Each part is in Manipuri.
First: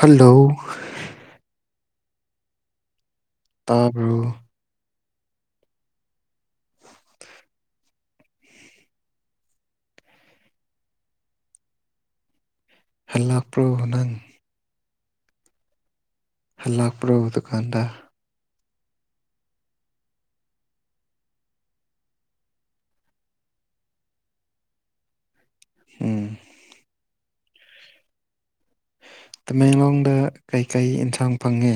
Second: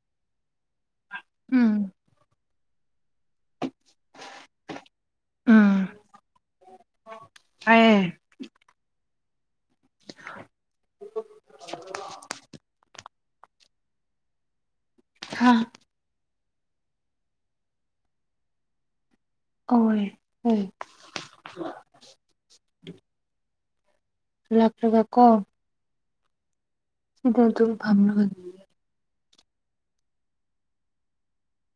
ꯍꯜꯂꯣ ꯎꯝ ꯇꯥꯕ꯭ꯔꯣ ꯎꯝ ꯇꯥꯌꯦ [unintelligible] [unintelligible] ꯍꯜꯂꯛꯄ꯭ꯔꯣ ꯅꯪ ꯍꯥꯥ ꯂꯥꯛꯄ꯭ꯔꯣꯕ ꯗꯨꯀꯥꯟꯗ꯫ ꯑꯣꯏ ꯍꯩ ꯫ ꯍꯜꯂꯛꯇꯔ꯭ꯒꯀꯣ ꯎꯝ ꯁꯤꯗ ꯑꯗꯨꯝ ꯐꯝꯔꯒ ꯂꯩ ꯇꯃꯦꯡꯂꯣꯡꯗ ꯀꯩꯀꯩ ꯢꯟꯁꯥꯡ ꯐꯪꯉꯦ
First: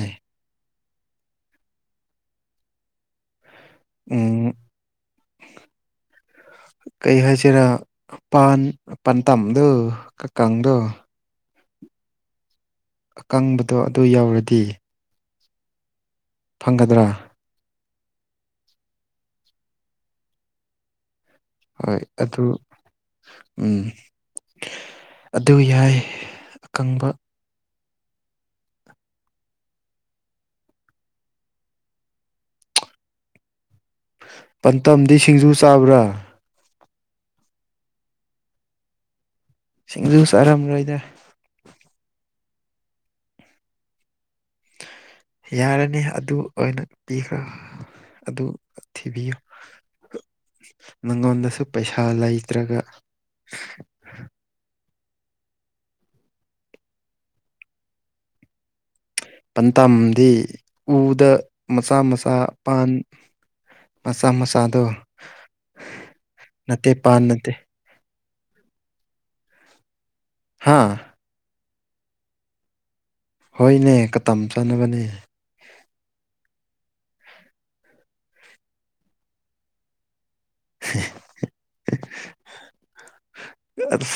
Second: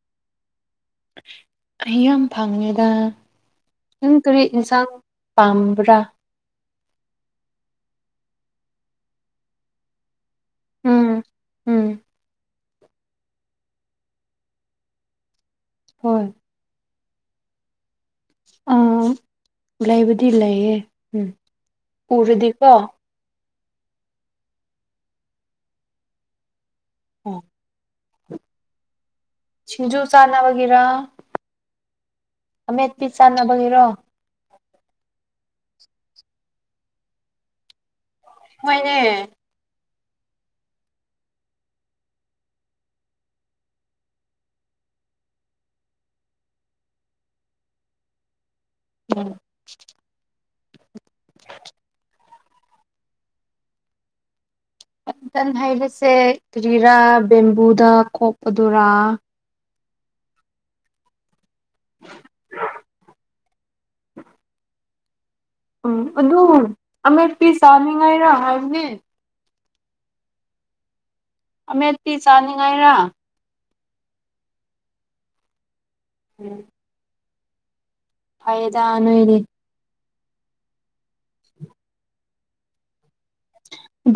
ꯑꯩ ꯌꯥꯝ ꯐꯪꯉꯦꯗꯥ ꯅꯪ ꯀꯔꯤ ꯎꯝ ꯢꯟꯁꯥꯡ ꯄꯥꯝꯕ꯭ꯔꯥ ꯀꯩ ꯍꯥꯏꯁꯤꯔꯥ ꯄꯥꯟ ꯄꯥꯟꯇꯝꯗꯣ ꯀꯀꯡꯗꯣ ꯎꯝ ꯎꯝ ꯑꯀꯪꯕꯗꯣ ꯑꯗꯨ ꯌꯥꯎꯔꯗꯤ ꯍꯣꯏ ꯐꯪꯒꯗ꯭ꯔꯥ ꯑꯥ ꯂꯩꯕꯗꯤ ꯂꯩꯌꯦ ꯎꯝ ꯍꯣꯏ ꯑꯗꯨ ꯎꯔꯗꯤꯀꯣ ꯎꯝ ꯑꯗꯨ ꯌꯥꯏ ꯑꯀꯪꯕ꯫ ꯑꯣ ꯁꯤꯡꯖꯨ ꯆꯥꯅꯕꯒꯤꯔꯥ ꯑꯃꯦꯠꯄꯤ ꯆꯥꯟꯅꯕꯒꯤꯔꯣ ꯄꯟꯇꯝꯗꯤ ꯁꯤꯡꯖꯨ ꯆꯥꯕ꯭ꯔꯥ ꯍꯣꯏꯅꯦ ꯁꯤꯡꯖꯨ ꯆꯥꯔꯝꯔꯣꯏꯗ ꯌꯥꯔꯅꯤ ꯑꯗꯨ ꯑꯣꯏꯅ ꯄꯤꯈ꯭ꯔꯣ ꯑꯗꯨ ꯊꯤꯕꯤꯌꯨ ꯅꯪꯉꯣꯟꯗꯁꯨ ꯄꯩꯁꯥ ꯂꯩꯇ꯭ꯔꯒ [inaudible] ꯄꯟꯇꯟ ꯍꯥꯏꯕꯁꯦ ꯀꯔꯤꯔꯥ ꯕꯦꯝꯕꯨꯗ ꯀꯣꯛꯄꯗꯨꯔꯥ ꯄꯟꯇꯥꯝꯗꯤ ꯎꯗ ꯃꯆꯥ ꯃꯆꯥ ꯄꯥꯟ ꯃꯆꯥ ꯃꯆꯥꯗꯣ ꯎꯝ ꯑꯗꯨ ꯅꯠꯇꯦ ꯄꯥꯟ ꯑꯃꯦꯠꯄꯤ ꯅꯠꯇꯦ ꯆꯥꯅꯤꯡꯉꯥꯏꯔꯥ ꯍꯥꯏꯕꯅꯦ ꯍꯥꯥ ꯑꯃꯦꯠꯄꯤ ꯆꯥꯅꯤꯡꯉꯥꯏꯔꯥ ꯍꯣꯏꯅꯦ ꯀꯇꯝ ꯆꯥꯅꯕꯅꯦ ꯎꯝ ꯐꯩꯌꯦꯗꯥ ꯅꯣꯏꯗꯤ [inaudible]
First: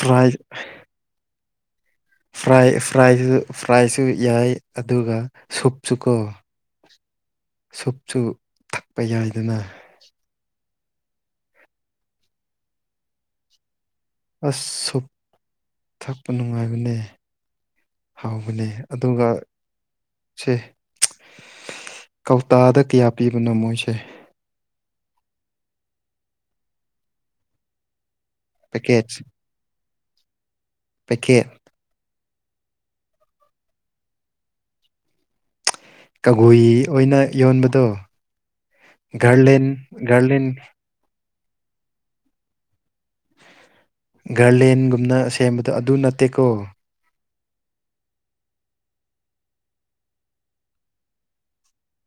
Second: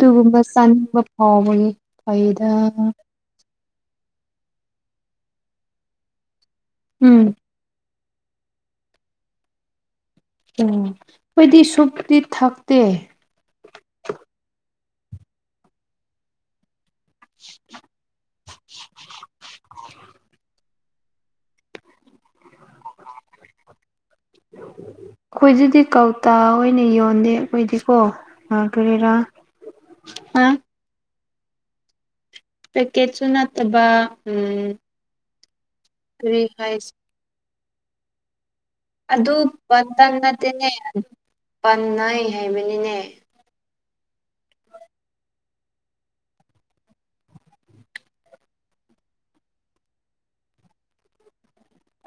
ꯐ꯭ꯔꯥꯏ ꯆꯥꯅꯤꯡꯕ ꯐꯥꯎꯕꯒꯤ ꯐꯩꯗ ꯐꯔ꯭ꯥꯢ ꯐꯔ꯭ꯥꯢꯁꯨ ꯐ꯭ꯔꯥꯏꯁꯨ ꯌꯥꯏ ꯑꯗꯨꯒ ꯁꯨꯞꯁꯨꯀꯣ ꯎꯝ ꯁꯨꯞꯁꯨ ꯊꯛꯄ ꯌꯥꯏꯗꯅ ꯎꯝ ꯈꯣꯏꯗꯤ ꯁꯨꯞꯇꯤ ꯊꯛꯇꯦ ꯑꯁ ꯁꯨꯞ ꯊꯛꯄ ꯅꯨꯡꯉꯥꯏꯕꯅꯦ ꯍꯥꯎꯕꯅꯦ ꯑꯗꯨꯒ ꯁꯦ ꯀꯧꯇꯥꯗ ꯀꯌꯥ ꯄꯤꯕꯅꯣ ꯃꯣꯏꯁꯦ ꯑꯩꯈꯣꯏꯖꯤꯗꯤ ꯀꯧꯇꯥ ꯑꯣꯏꯅ ꯌꯣꯟꯗꯦ ꯑꯩꯈꯣꯏꯗꯤꯀꯣ ꯎꯝ ꯄꯦꯀꯦꯠ ꯀꯔꯤꯔꯥ ꯑ ꯄꯦꯀꯦꯠ ꯄꯦꯛꯀꯦꯠꯁꯨ ꯅꯠꯇꯕ ꯎꯝ ꯀꯔꯤ ꯀꯒꯨꯏ ꯍꯥꯏꯁꯤ ꯑꯣꯏꯅ ꯌꯣꯟꯕꯗꯣ ꯑꯗꯨ ꯒꯥꯔꯂꯦꯟ ꯄꯟꯇꯟ ꯒꯥꯔꯂꯦꯟ ꯅꯠꯇꯦꯅꯦ ꯄꯥꯟꯅꯩ ꯍꯥꯏꯕꯅꯤꯅꯦ ꯒꯔꯂꯦꯟꯒꯨꯝꯅ ꯁꯦꯝꯕꯗꯣ ꯑꯗꯨ ꯅꯠꯇꯦꯀꯣ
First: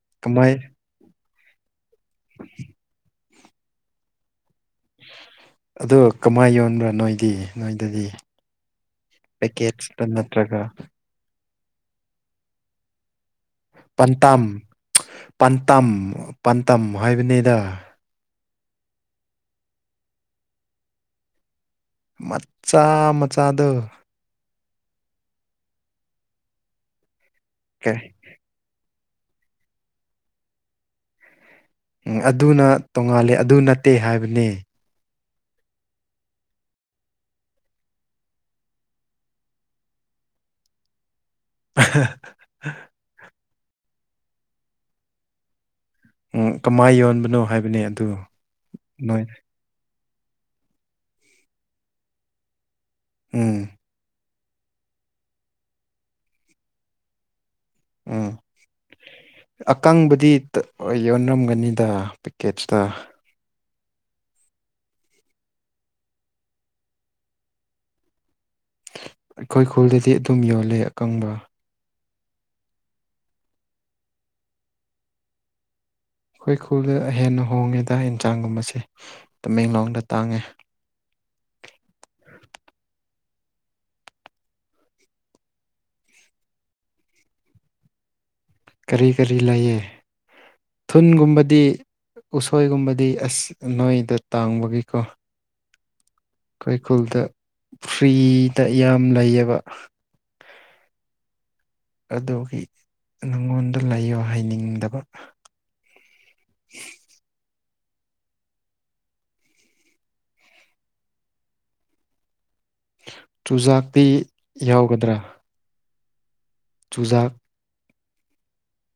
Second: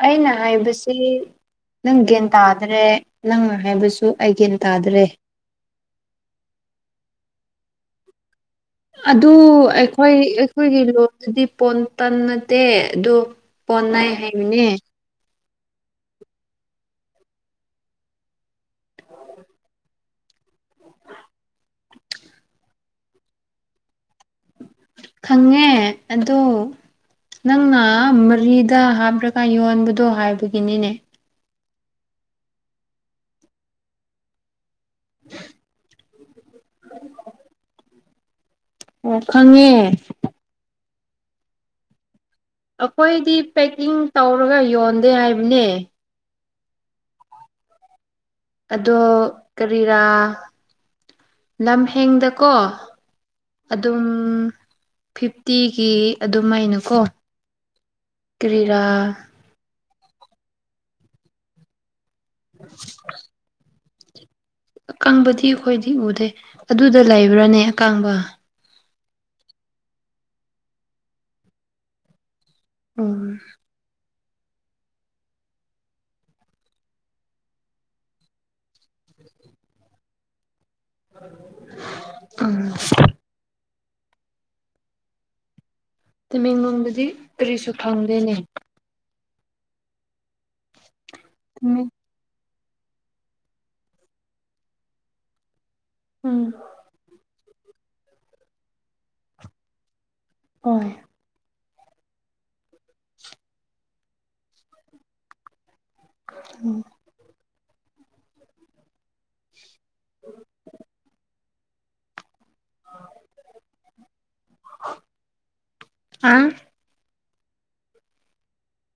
ꯑꯩꯅ ꯀꯃꯥꯏ ꯍꯥꯏꯕꯁꯤ ꯅꯪ ꯒ꯭ꯌꯥꯟ ꯇꯥꯗ꯭ꯔꯦ ꯅꯪ ꯍꯥꯏꯕꯁꯨ ꯑꯩ ꯒꯦꯟ ꯇꯥꯗ꯭ꯔꯦ ꯑꯗꯨ ꯀꯃꯥꯏ ꯌꯣꯟꯕ꯭ꯔꯥ ꯅꯣꯏꯗꯤ ꯅꯣꯏꯗꯗꯤ ꯑꯗꯨ ꯄꯦꯀꯦꯠꯇ ꯑꯩꯈꯣꯏ ꯅꯠꯇ꯭ꯔꯒ ꯑꯩꯈꯣꯏꯒꯤ ꯂꯣꯟꯗꯨꯗꯤ ꯄꯣꯟ ꯇꯟ ꯅꯠꯇꯦ ꯑꯗꯨ ꯄꯣꯟꯅꯩ ꯄꯟꯇꯝ ꯍꯥꯏꯕꯅꯦ ꯄꯟꯇꯝ ꯄꯟꯇꯝ ꯍꯥꯏꯕꯅꯤꯗ ꯃꯠꯁꯤ ꯗꯥꯝ ꯃꯆꯥꯗ ꯈꯪꯉꯦ ꯑꯗꯣ ꯅꯪꯅ ꯀꯩ ꯃꯔꯤ ꯗ ꯍꯥꯞꯂꯒ ꯌꯣꯟꯕꯗꯣ ꯍꯥꯏꯕꯒꯤꯅꯤꯅꯦ ꯎꯝ ꯑꯗꯨꯅ ꯇꯣꯡꯉꯥꯜꯂꯦ ꯑꯗꯨ ꯅꯠꯇꯦ ꯍꯥꯏꯕꯅꯦ [inaudible] [unintelligible] ꯑꯣ ꯈꯪꯉꯦ [unintelligible] ꯑꯈꯣꯏꯗꯤ ꯄꯦꯛꯀꯤꯡ ꯇꯧꯔꯒ ꯌꯣꯟꯗꯦ ꯍꯥꯏꯕꯅꯦ ꯎꯝ ꯀꯃꯥꯏ ꯌꯣꯟꯕꯅꯣ ꯍꯥꯏꯕꯅꯦ ꯑꯗꯨ ꯑꯗꯣ ꯅꯣꯏ ꯀꯔꯤꯔꯥ ꯂꯝꯍꯦꯡꯗꯀꯣ ꯎꯝ ꯑꯗꯨꯝ ꯐꯤꯐꯇꯤꯒꯤ ꯑꯗꯨꯃꯥꯏꯅꯀꯣ ꯎꯝ ꯀꯔꯤꯔꯥ ꯑꯀꯪꯕꯗꯤ ꯇ ꯌꯣꯟꯅꯔꯝꯒꯅꯤꯗ ꯄꯦꯛꯀꯦꯁꯇ ꯑꯀꯪꯕꯗꯤ ꯑꯩꯈꯣꯏꯗꯤ ꯎꯗꯦ ꯑꯗꯨꯗ ꯂꯩꯕ꯭ꯔꯥꯅꯦ ꯑꯀꯪꯕ ꯑꯩꯈꯣꯏ ꯈꯨꯜꯗꯗꯤ ꯑꯗꯨꯝ ꯌꯣꯜꯂꯦ ꯑꯀꯪꯕ ꯎꯝ ꯑꯩꯈꯣꯏ ꯈꯨꯜꯗ ꯍꯦꯟꯅ ꯍꯣꯡꯉꯦꯗ ꯌꯦꯟꯁꯥꯡꯒꯨꯝꯕꯁꯦ ꯇꯃꯦꯡꯂꯣꯡꯗ ꯇꯥꯡꯉꯦ ꯎꯝ ꯇꯃꯦꯡꯂꯣꯡꯗꯗꯤ ꯀꯔꯤꯁꯨ ꯐꯪꯗꯦꯅꯦ ꯀꯔꯤ ꯀꯔꯤ ꯂꯩꯌꯦ ꯊꯨꯟꯒꯨꯝꯕꯗꯤ ꯎꯝ ꯎꯁꯣꯏꯒꯨꯝꯕꯗꯤ ꯑꯁ ꯅꯣꯏꯗ ꯇꯥꯡꯕꯒꯤꯀꯣ ꯎꯝ ꯈꯣꯏ ꯈꯨꯜꯗ ꯐ꯭ꯔꯤꯗ ꯌꯥꯝ ꯂꯩꯌꯦꯕ ꯍꯣꯏ ꯑꯗꯨꯒꯤ ꯅꯪꯉꯣꯟꯗ ꯂꯩꯌꯣ ꯍꯥꯏꯅꯤꯡꯗꯕ ꯎꯝ [inaudible] ꯆꯨꯖꯥꯛꯇꯤ ꯌꯥꯎꯒꯗ꯭ꯔꯥ ꯑꯥꯡ ꯆꯨꯖꯥꯛ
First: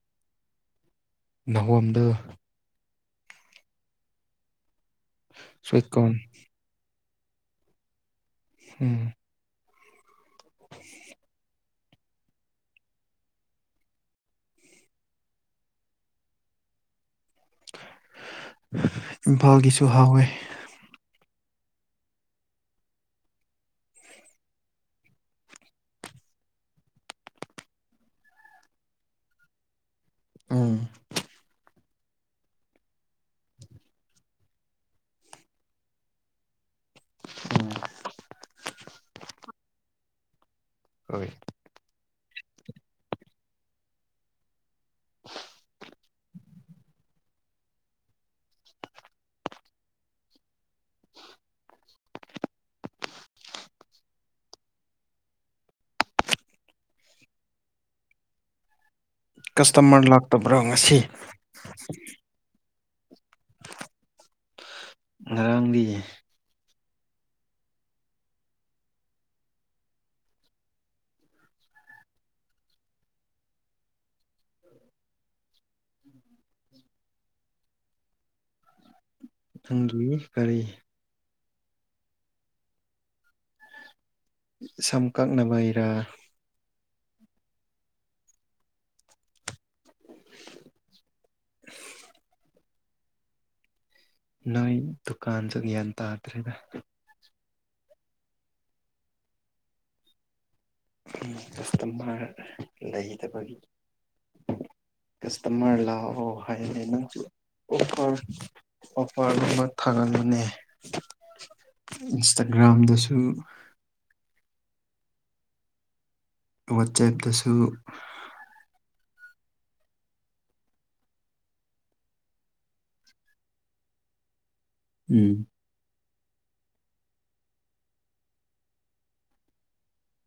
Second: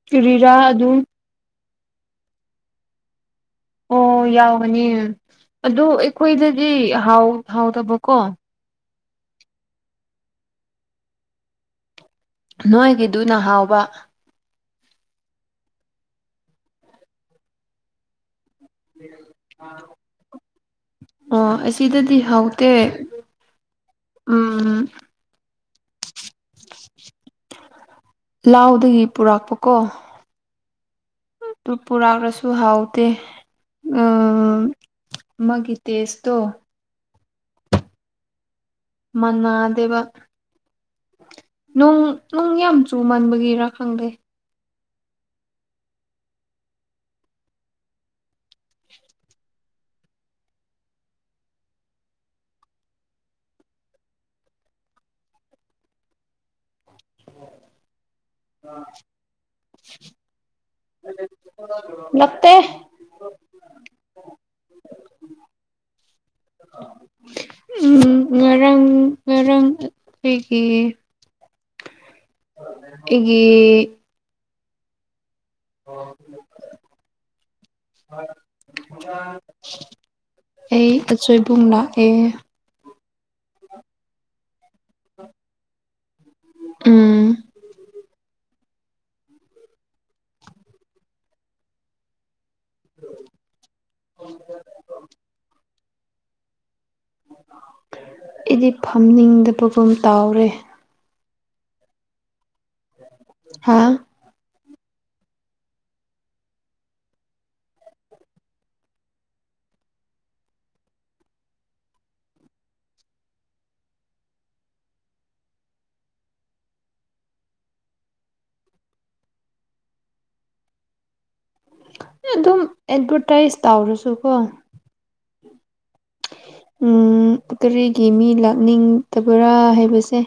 ꯀꯔꯤꯔꯥ ꯑꯗꯨ? ꯅꯍꯣꯝꯗ, ꯑꯣ ꯌꯥꯎꯕꯅꯤ ꯁ꯭ꯋꯤꯠ ꯑꯗꯨ ꯀꯣꯔꯟ ꯑꯩꯈꯣꯏꯗꯗꯤ ꯍꯥꯎ ꯍꯥꯎꯗꯕꯀꯣ꯫ ꯎꯝ [inaudible] ꯅꯣꯏꯒꯤꯗꯨꯅ ꯍꯥꯎꯕ꯫ ꯏꯝꯐꯥꯜꯒꯤꯁꯨ ꯍꯥꯎꯋꯦ꯫ ꯑꯣ ꯑꯁꯤꯗꯗꯤ ꯍꯥꯎꯇꯦ ꯎꯝ꯫ ꯂꯥꯎꯗꯒꯤ ꯄꯨꯔꯛꯥꯛꯄ ꯀꯣ꯫ ꯑꯝ ꯇꯨ ꯄꯨꯔꯥꯛꯔꯁꯨ ꯍꯥꯎꯇꯦ ꯎꯝ꯫ ꯃꯒꯤ ꯏꯇꯦꯁ ꯇꯣ꯫ ꯎꯝ꯫ ꯃꯥꯟꯅꯗꯦꯕ꯫ ꯍꯣꯏ꯫ ꯅꯣꯡ ꯅꯣꯡ ꯌꯥꯝ ꯆꯨꯃꯟꯕꯒꯤꯔꯥ ꯈꯪꯗꯦ꯫ [inaudible] [inaudible] ꯀꯁꯇꯃꯔ ꯂꯥꯛꯇꯕ꯭ꯔꯥ ꯉꯁꯤ? ꯂꯛꯇꯦ꯫ ꯉꯔꯥꯡꯗꯤ? ꯎꯝ ꯉꯔꯥꯡ ꯉꯔꯥꯡ ꯑꯩꯒꯤ, ꯑꯩꯒꯤ, [unintelligible] ꯃꯊꯪꯒꯤ ꯀꯔꯤ? ꯑꯩ ꯑꯆꯣꯏꯕꯨꯡ ꯂꯥꯛꯑꯦ꯫ ꯁꯝ ꯀꯛꯅꯕꯩꯔꯥ? ꯎꯝ꯫ [inaudible] [inaudible] ꯅꯣꯏ ꯗꯨꯀꯥꯟꯁꯨ ꯒ꯭ꯌꯥꯟ ꯇꯥꯇ꯭ꯔꯦꯗ꯫ ꯑꯩꯗꯤ ꯐꯝꯅꯤꯡꯗꯕꯒꯨꯝ ꯇꯥꯎꯔꯦ꯫ ꯀꯁꯇꯃꯔ ꯂꯩꯗꯕꯒꯤ꯫ ꯍꯥ ꯀꯁꯇꯃꯔ ꯂꯥꯛꯑꯣ ꯍꯥꯏꯌꯣꯅꯦ ꯅꯪꯁꯨ꯫ ꯑꯣꯐꯔ ꯒꯨꯝꯕ ꯊꯥꯒꯠꯂꯣꯅꯦ ꯏꯟꯁꯇꯥꯒ꯭ꯔꯥꯝꯗꯁꯨ꯫ ꯋꯥꯆꯦꯞꯇꯁꯨ꯫ ꯑꯗꯨꯝ ꯑꯦꯠꯚꯔꯇꯥꯏꯁ ꯇꯧꯔꯁꯨꯀꯣ꯫ ꯎꯝ ꯎꯝ ꯀꯔꯤꯒꯤ ꯃꯤ ꯂꯥꯛꯅꯤꯡꯇꯕ꯭ꯔꯥ ꯍꯥꯏꯕꯁꯦ꯫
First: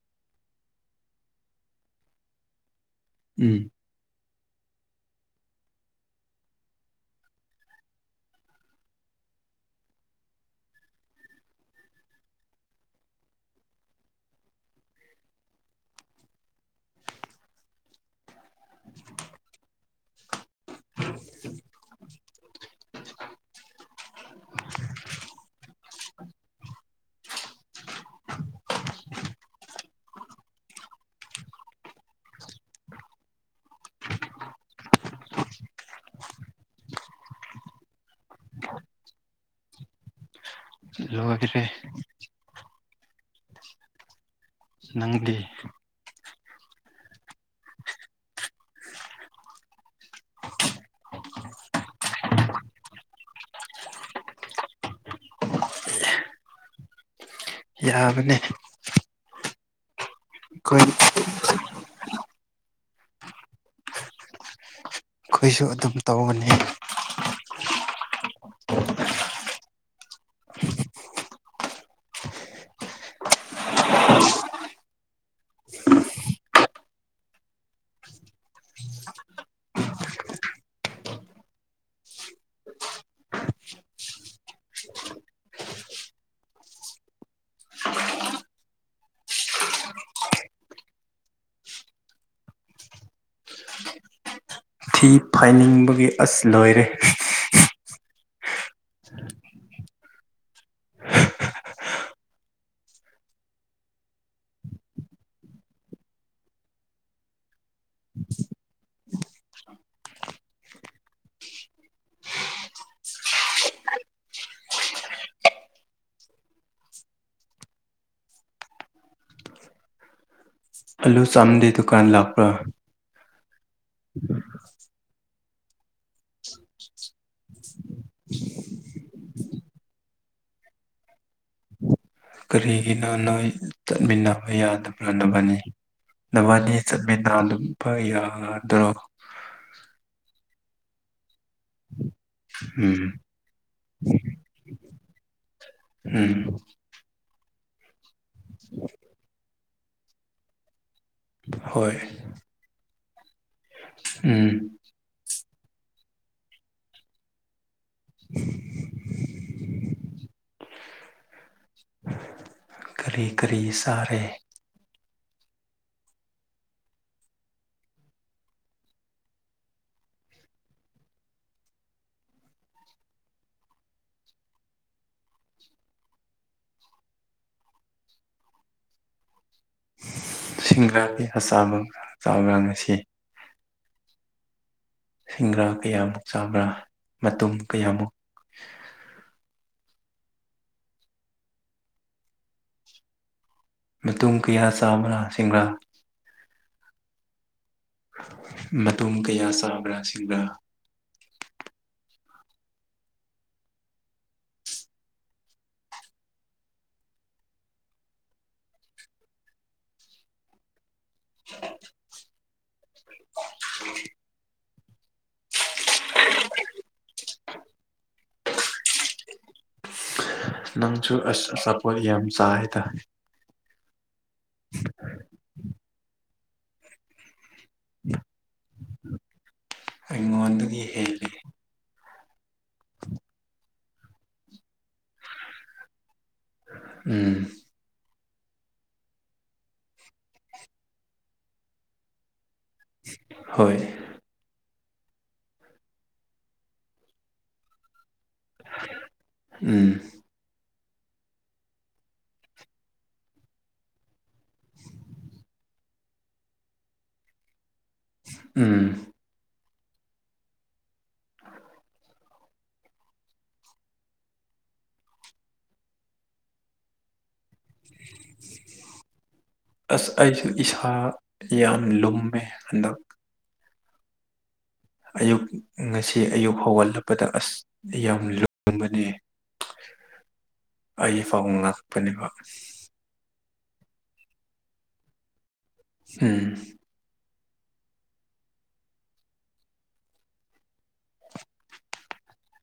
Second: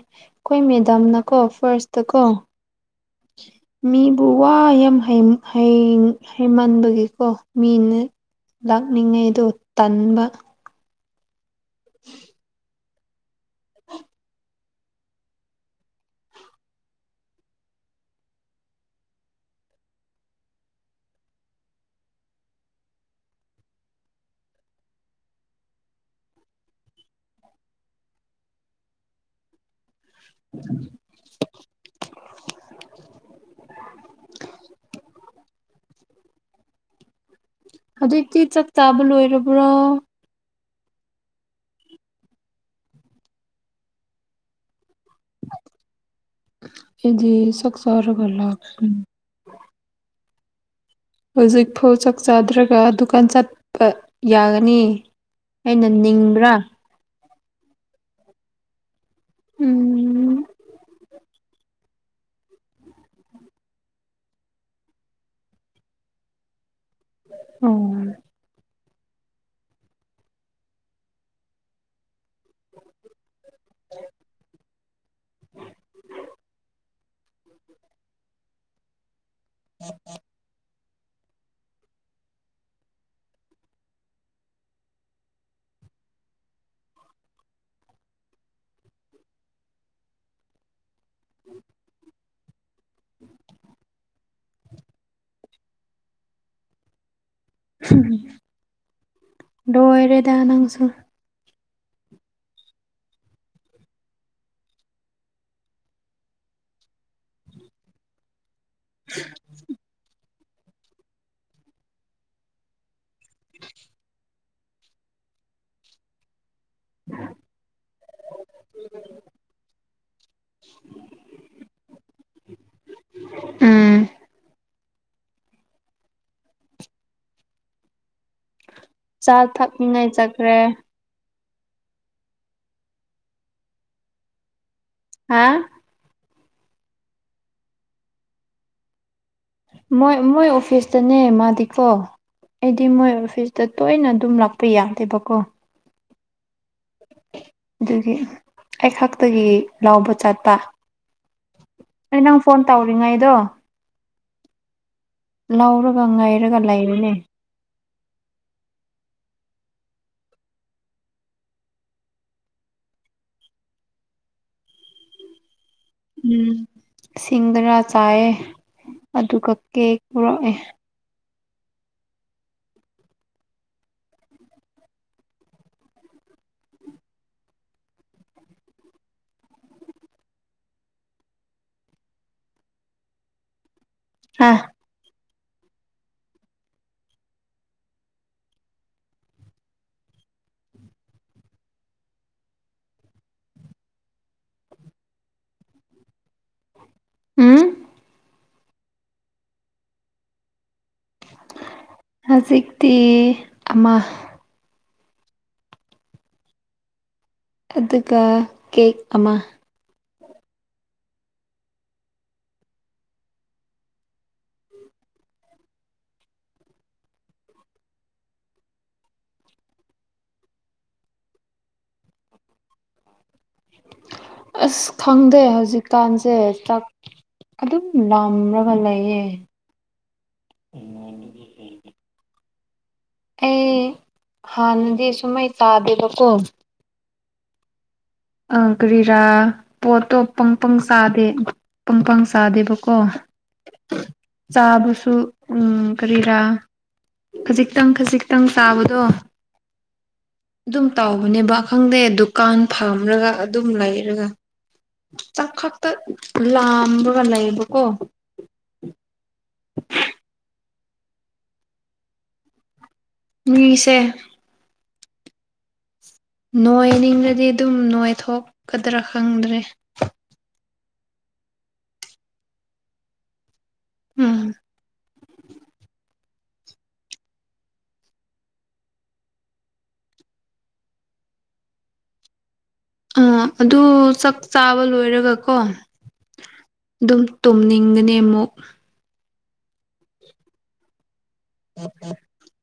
ꯈꯣꯏ ꯃꯦꯗꯥꯝꯅꯀꯣ ꯐꯥꯔꯁꯇꯀꯣ꯫ ꯎꯝ ꯃꯤꯕꯨ ꯋꯥ ꯌꯥꯝ ꯍꯩ ꯍꯩ ꯍꯩꯃꯟꯕꯒꯤꯀꯣ ꯃꯤꯅ, ꯂꯥꯛꯅꯤꯡꯉꯩꯗꯣ ꯇꯟꯕ꯫ [inaudible] [inaudible] [inaudible] [inaudible] [inaudible] ꯍꯧꯖꯤꯛꯇꯤ ꯆꯥꯛ ꯆꯥꯕ ꯂꯣꯏꯔꯕ꯭ꯔꯣ ꯂꯣꯢꯔꯦ ꯅꯪꯗꯤ ꯑꯩꯗꯤ ꯆꯥꯛ ꯆꯥꯔꯒ ꯂꯥꯛ [unintelligible] ꯍꯧꯖꯤꯛꯐꯥꯎ ꯆꯥꯛ ꯆꯥꯗ꯭ꯔꯒ ꯗꯨꯀꯥꯟ ꯆꯠꯄ ꯌꯥꯒꯅꯤ ꯑꯩꯅ ꯅꯤꯡꯕ꯭ꯔꯥ ꯌꯥꯕꯅꯦ ꯎꯝ ꯈꯣꯏ ꯈꯣꯏꯁꯨ ꯑꯗꯨꯝ ꯇꯧꯕꯅꯦ ꯑꯣ [inaudible] [inaudible] ꯊꯤ ꯐꯥꯏꯅꯤꯡꯕꯒꯤ ꯑꯁ ꯂꯣꯏꯔꯦ ꯂꯣꯏꯔꯦꯗ ꯅꯪꯁꯨ [inaudible] [inaudible] [inaudible] ꯑꯜꯂꯨ ꯆꯥꯝꯗꯦ ꯗꯨꯀꯥꯟ ꯂꯥꯛꯄ꯭ꯔꯥ ꯎꯝ ꯆꯥ ꯊꯛꯅꯤꯉꯥꯏ ꯆꯈ꯭ꯔꯦ ꯀꯔꯤꯒꯤꯅꯣ ꯅꯣꯏ ꯆꯠꯃꯤꯟꯅꯕ ꯌꯥꯗꯕꯔ꯭ꯥ ꯍꯥ ꯅꯕꯥꯅꯤ ꯅꯕꯥꯅꯤ ꯆꯠꯃꯤꯟꯅꯗꯨꯝꯕ ꯌꯥꯗ꯭ꯔꯣ ꯃꯣꯏ ꯃꯣꯏ ꯑꯣꯐꯤꯁꯇꯅꯦ ꯃꯥꯗꯤꯀꯣ ꯑꯩꯗꯤ ꯎꯝ ꯃꯣꯏ ꯑꯣꯐꯤꯁ ꯇ ꯇꯣꯏꯅ ꯑꯗꯨꯝ ꯔꯥꯛꯄ ꯌꯥꯗꯦꯕꯀꯣ ꯎꯝ ꯗꯨꯒꯤ [inaudible] ꯑꯩ ꯈꯛꯇꯒꯤ ꯂꯥꯎꯕ ꯆꯠꯄ ꯍꯣꯏ ꯑꯩ ꯅꯪ ꯐꯣꯟ ꯇꯧꯔꯤꯉꯩꯗꯣ ꯎꯝ ꯂꯧꯔꯒ ꯉꯥꯏꯔꯒ ꯂꯩꯔꯤꯅꯦ [inaudible] ꯀꯔꯤ ꯀꯔꯤ ꯆꯥꯔꯦ ꯎꯝ ꯁꯤꯡꯒꯔꯥ ꯆꯥꯏꯌꯦ ꯑꯗꯨꯒ ꯀꯦꯛ ꯄꯣꯔꯛꯑꯦ ꯁꯤꯡꯒꯔꯥꯗꯤ ꯍꯆꯥꯕ ꯆꯥꯕꯔ꯭ꯥ ꯉꯁꯤ ꯍꯥ ꯁꯤꯡꯒꯔꯥ ꯀꯌꯥꯃꯨꯛ ꯆꯥꯕ꯭ꯔꯥ ꯃꯇꯨꯝ ꯀꯌꯥꯃꯨꯛ ꯃꯇꯨꯝ ꯀꯌꯥ ꯆꯥꯕ꯭ꯔꯥ ꯁꯤꯡꯒꯔ꯭ꯥ ꯎꯝ ꯃꯇꯨꯝ ꯀꯌꯥ ꯆꯥꯕ꯭ꯔꯥ ꯁꯤꯡꯒꯔ꯭ꯥ ꯍꯧꯖꯤꯛꯇꯤ ꯑꯃ ꯑꯗꯨꯒ ꯀꯦꯛ ꯑꯃꯥ [unintelligible] [unintelligible] ꯅꯪꯁꯨ ꯑꯁ ꯑꯆꯥꯄꯣꯠ ꯌꯥꯝ ꯆꯥꯔꯦꯗ ꯑꯁ ꯈꯪꯗꯦ ꯍꯧꯖꯤꯛꯀꯥꯟꯁꯦ ꯆꯥꯛ ꯑꯗꯨꯝ ꯂꯥꯝꯔꯒ ꯂꯩꯌꯦ ꯑꯩꯉꯣꯟꯗꯒꯤ ꯍꯦꯜꯂꯦ ꯑꯩ ꯍꯥꯟꯅꯗꯤ ꯁꯨꯝꯃꯥꯢ ꯆꯥꯗꯦꯕꯀꯣ ꯎꯝ ꯑ ꯀꯔꯤꯔꯥ ꯄꯣꯠꯇꯣ ꯄꯪ ꯄꯪ ꯆꯥꯗꯦ ꯄꯪ ꯄꯪ ꯆꯥꯗꯦꯕ ꯍꯣꯏ [unintelligible] ꯆꯥꯕꯁꯨ ꯎꯝ ꯀꯔꯤꯔꯥ ꯈꯖꯤꯛꯇꯪ ꯈꯖꯤꯛꯇꯪ ꯆꯥꯕꯗꯣ ꯎꯝ ꯑꯗꯨꯝ ꯇꯧꯕꯅꯦꯕ ꯈꯪꯗꯦ ꯗꯨꯀꯥꯟ ꯐꯝꯔꯒ ꯑꯗꯨꯝ ꯂꯩꯔꯒ ꯆꯥꯛ ꯈꯛꯇ ꯂꯥꯝꯔꯒ ꯂꯩꯌꯦꯕꯀꯣ ꯎꯝ [unintelligible] ꯃꯤꯁꯦ ꯅꯣꯏꯅꯤꯡꯉꯗꯤ ꯑꯗꯨꯝ ꯅꯣꯏ ꯊꯣꯛꯀꯗ꯭ꯔꯥ ꯈꯪꯗ꯭ꯔꯦ ꯑꯁ ꯑꯩꯁꯨ ꯢꯁꯥ ꯌꯥꯝ ꯂꯨꯝꯃꯦ ꯍꯟꯗꯛ ꯎꯝ ꯑꯌꯨꯛ ꯉꯁꯤ ꯑꯌꯨꯛ ꯍꯧꯒꯠꯂꯛꯄꯗ ꯑꯁ ꯑꯩ ꯌꯥꯝ ꯂꯨꯝꯕꯅꯦ [unintelligible] ꯑꯩ ꯐꯥꯎꯕ ꯉꯛꯄꯅꯦꯕ ꯑ ꯑꯗꯨ ꯆꯥꯛ ꯆꯥꯕ ꯂꯣꯏꯔꯒꯀꯣ ꯎꯝ ꯑꯗꯨꯝ ꯇꯨꯝꯅꯤꯡꯒꯅꯤ ꯑꯃꯨꯛ [unintelligible]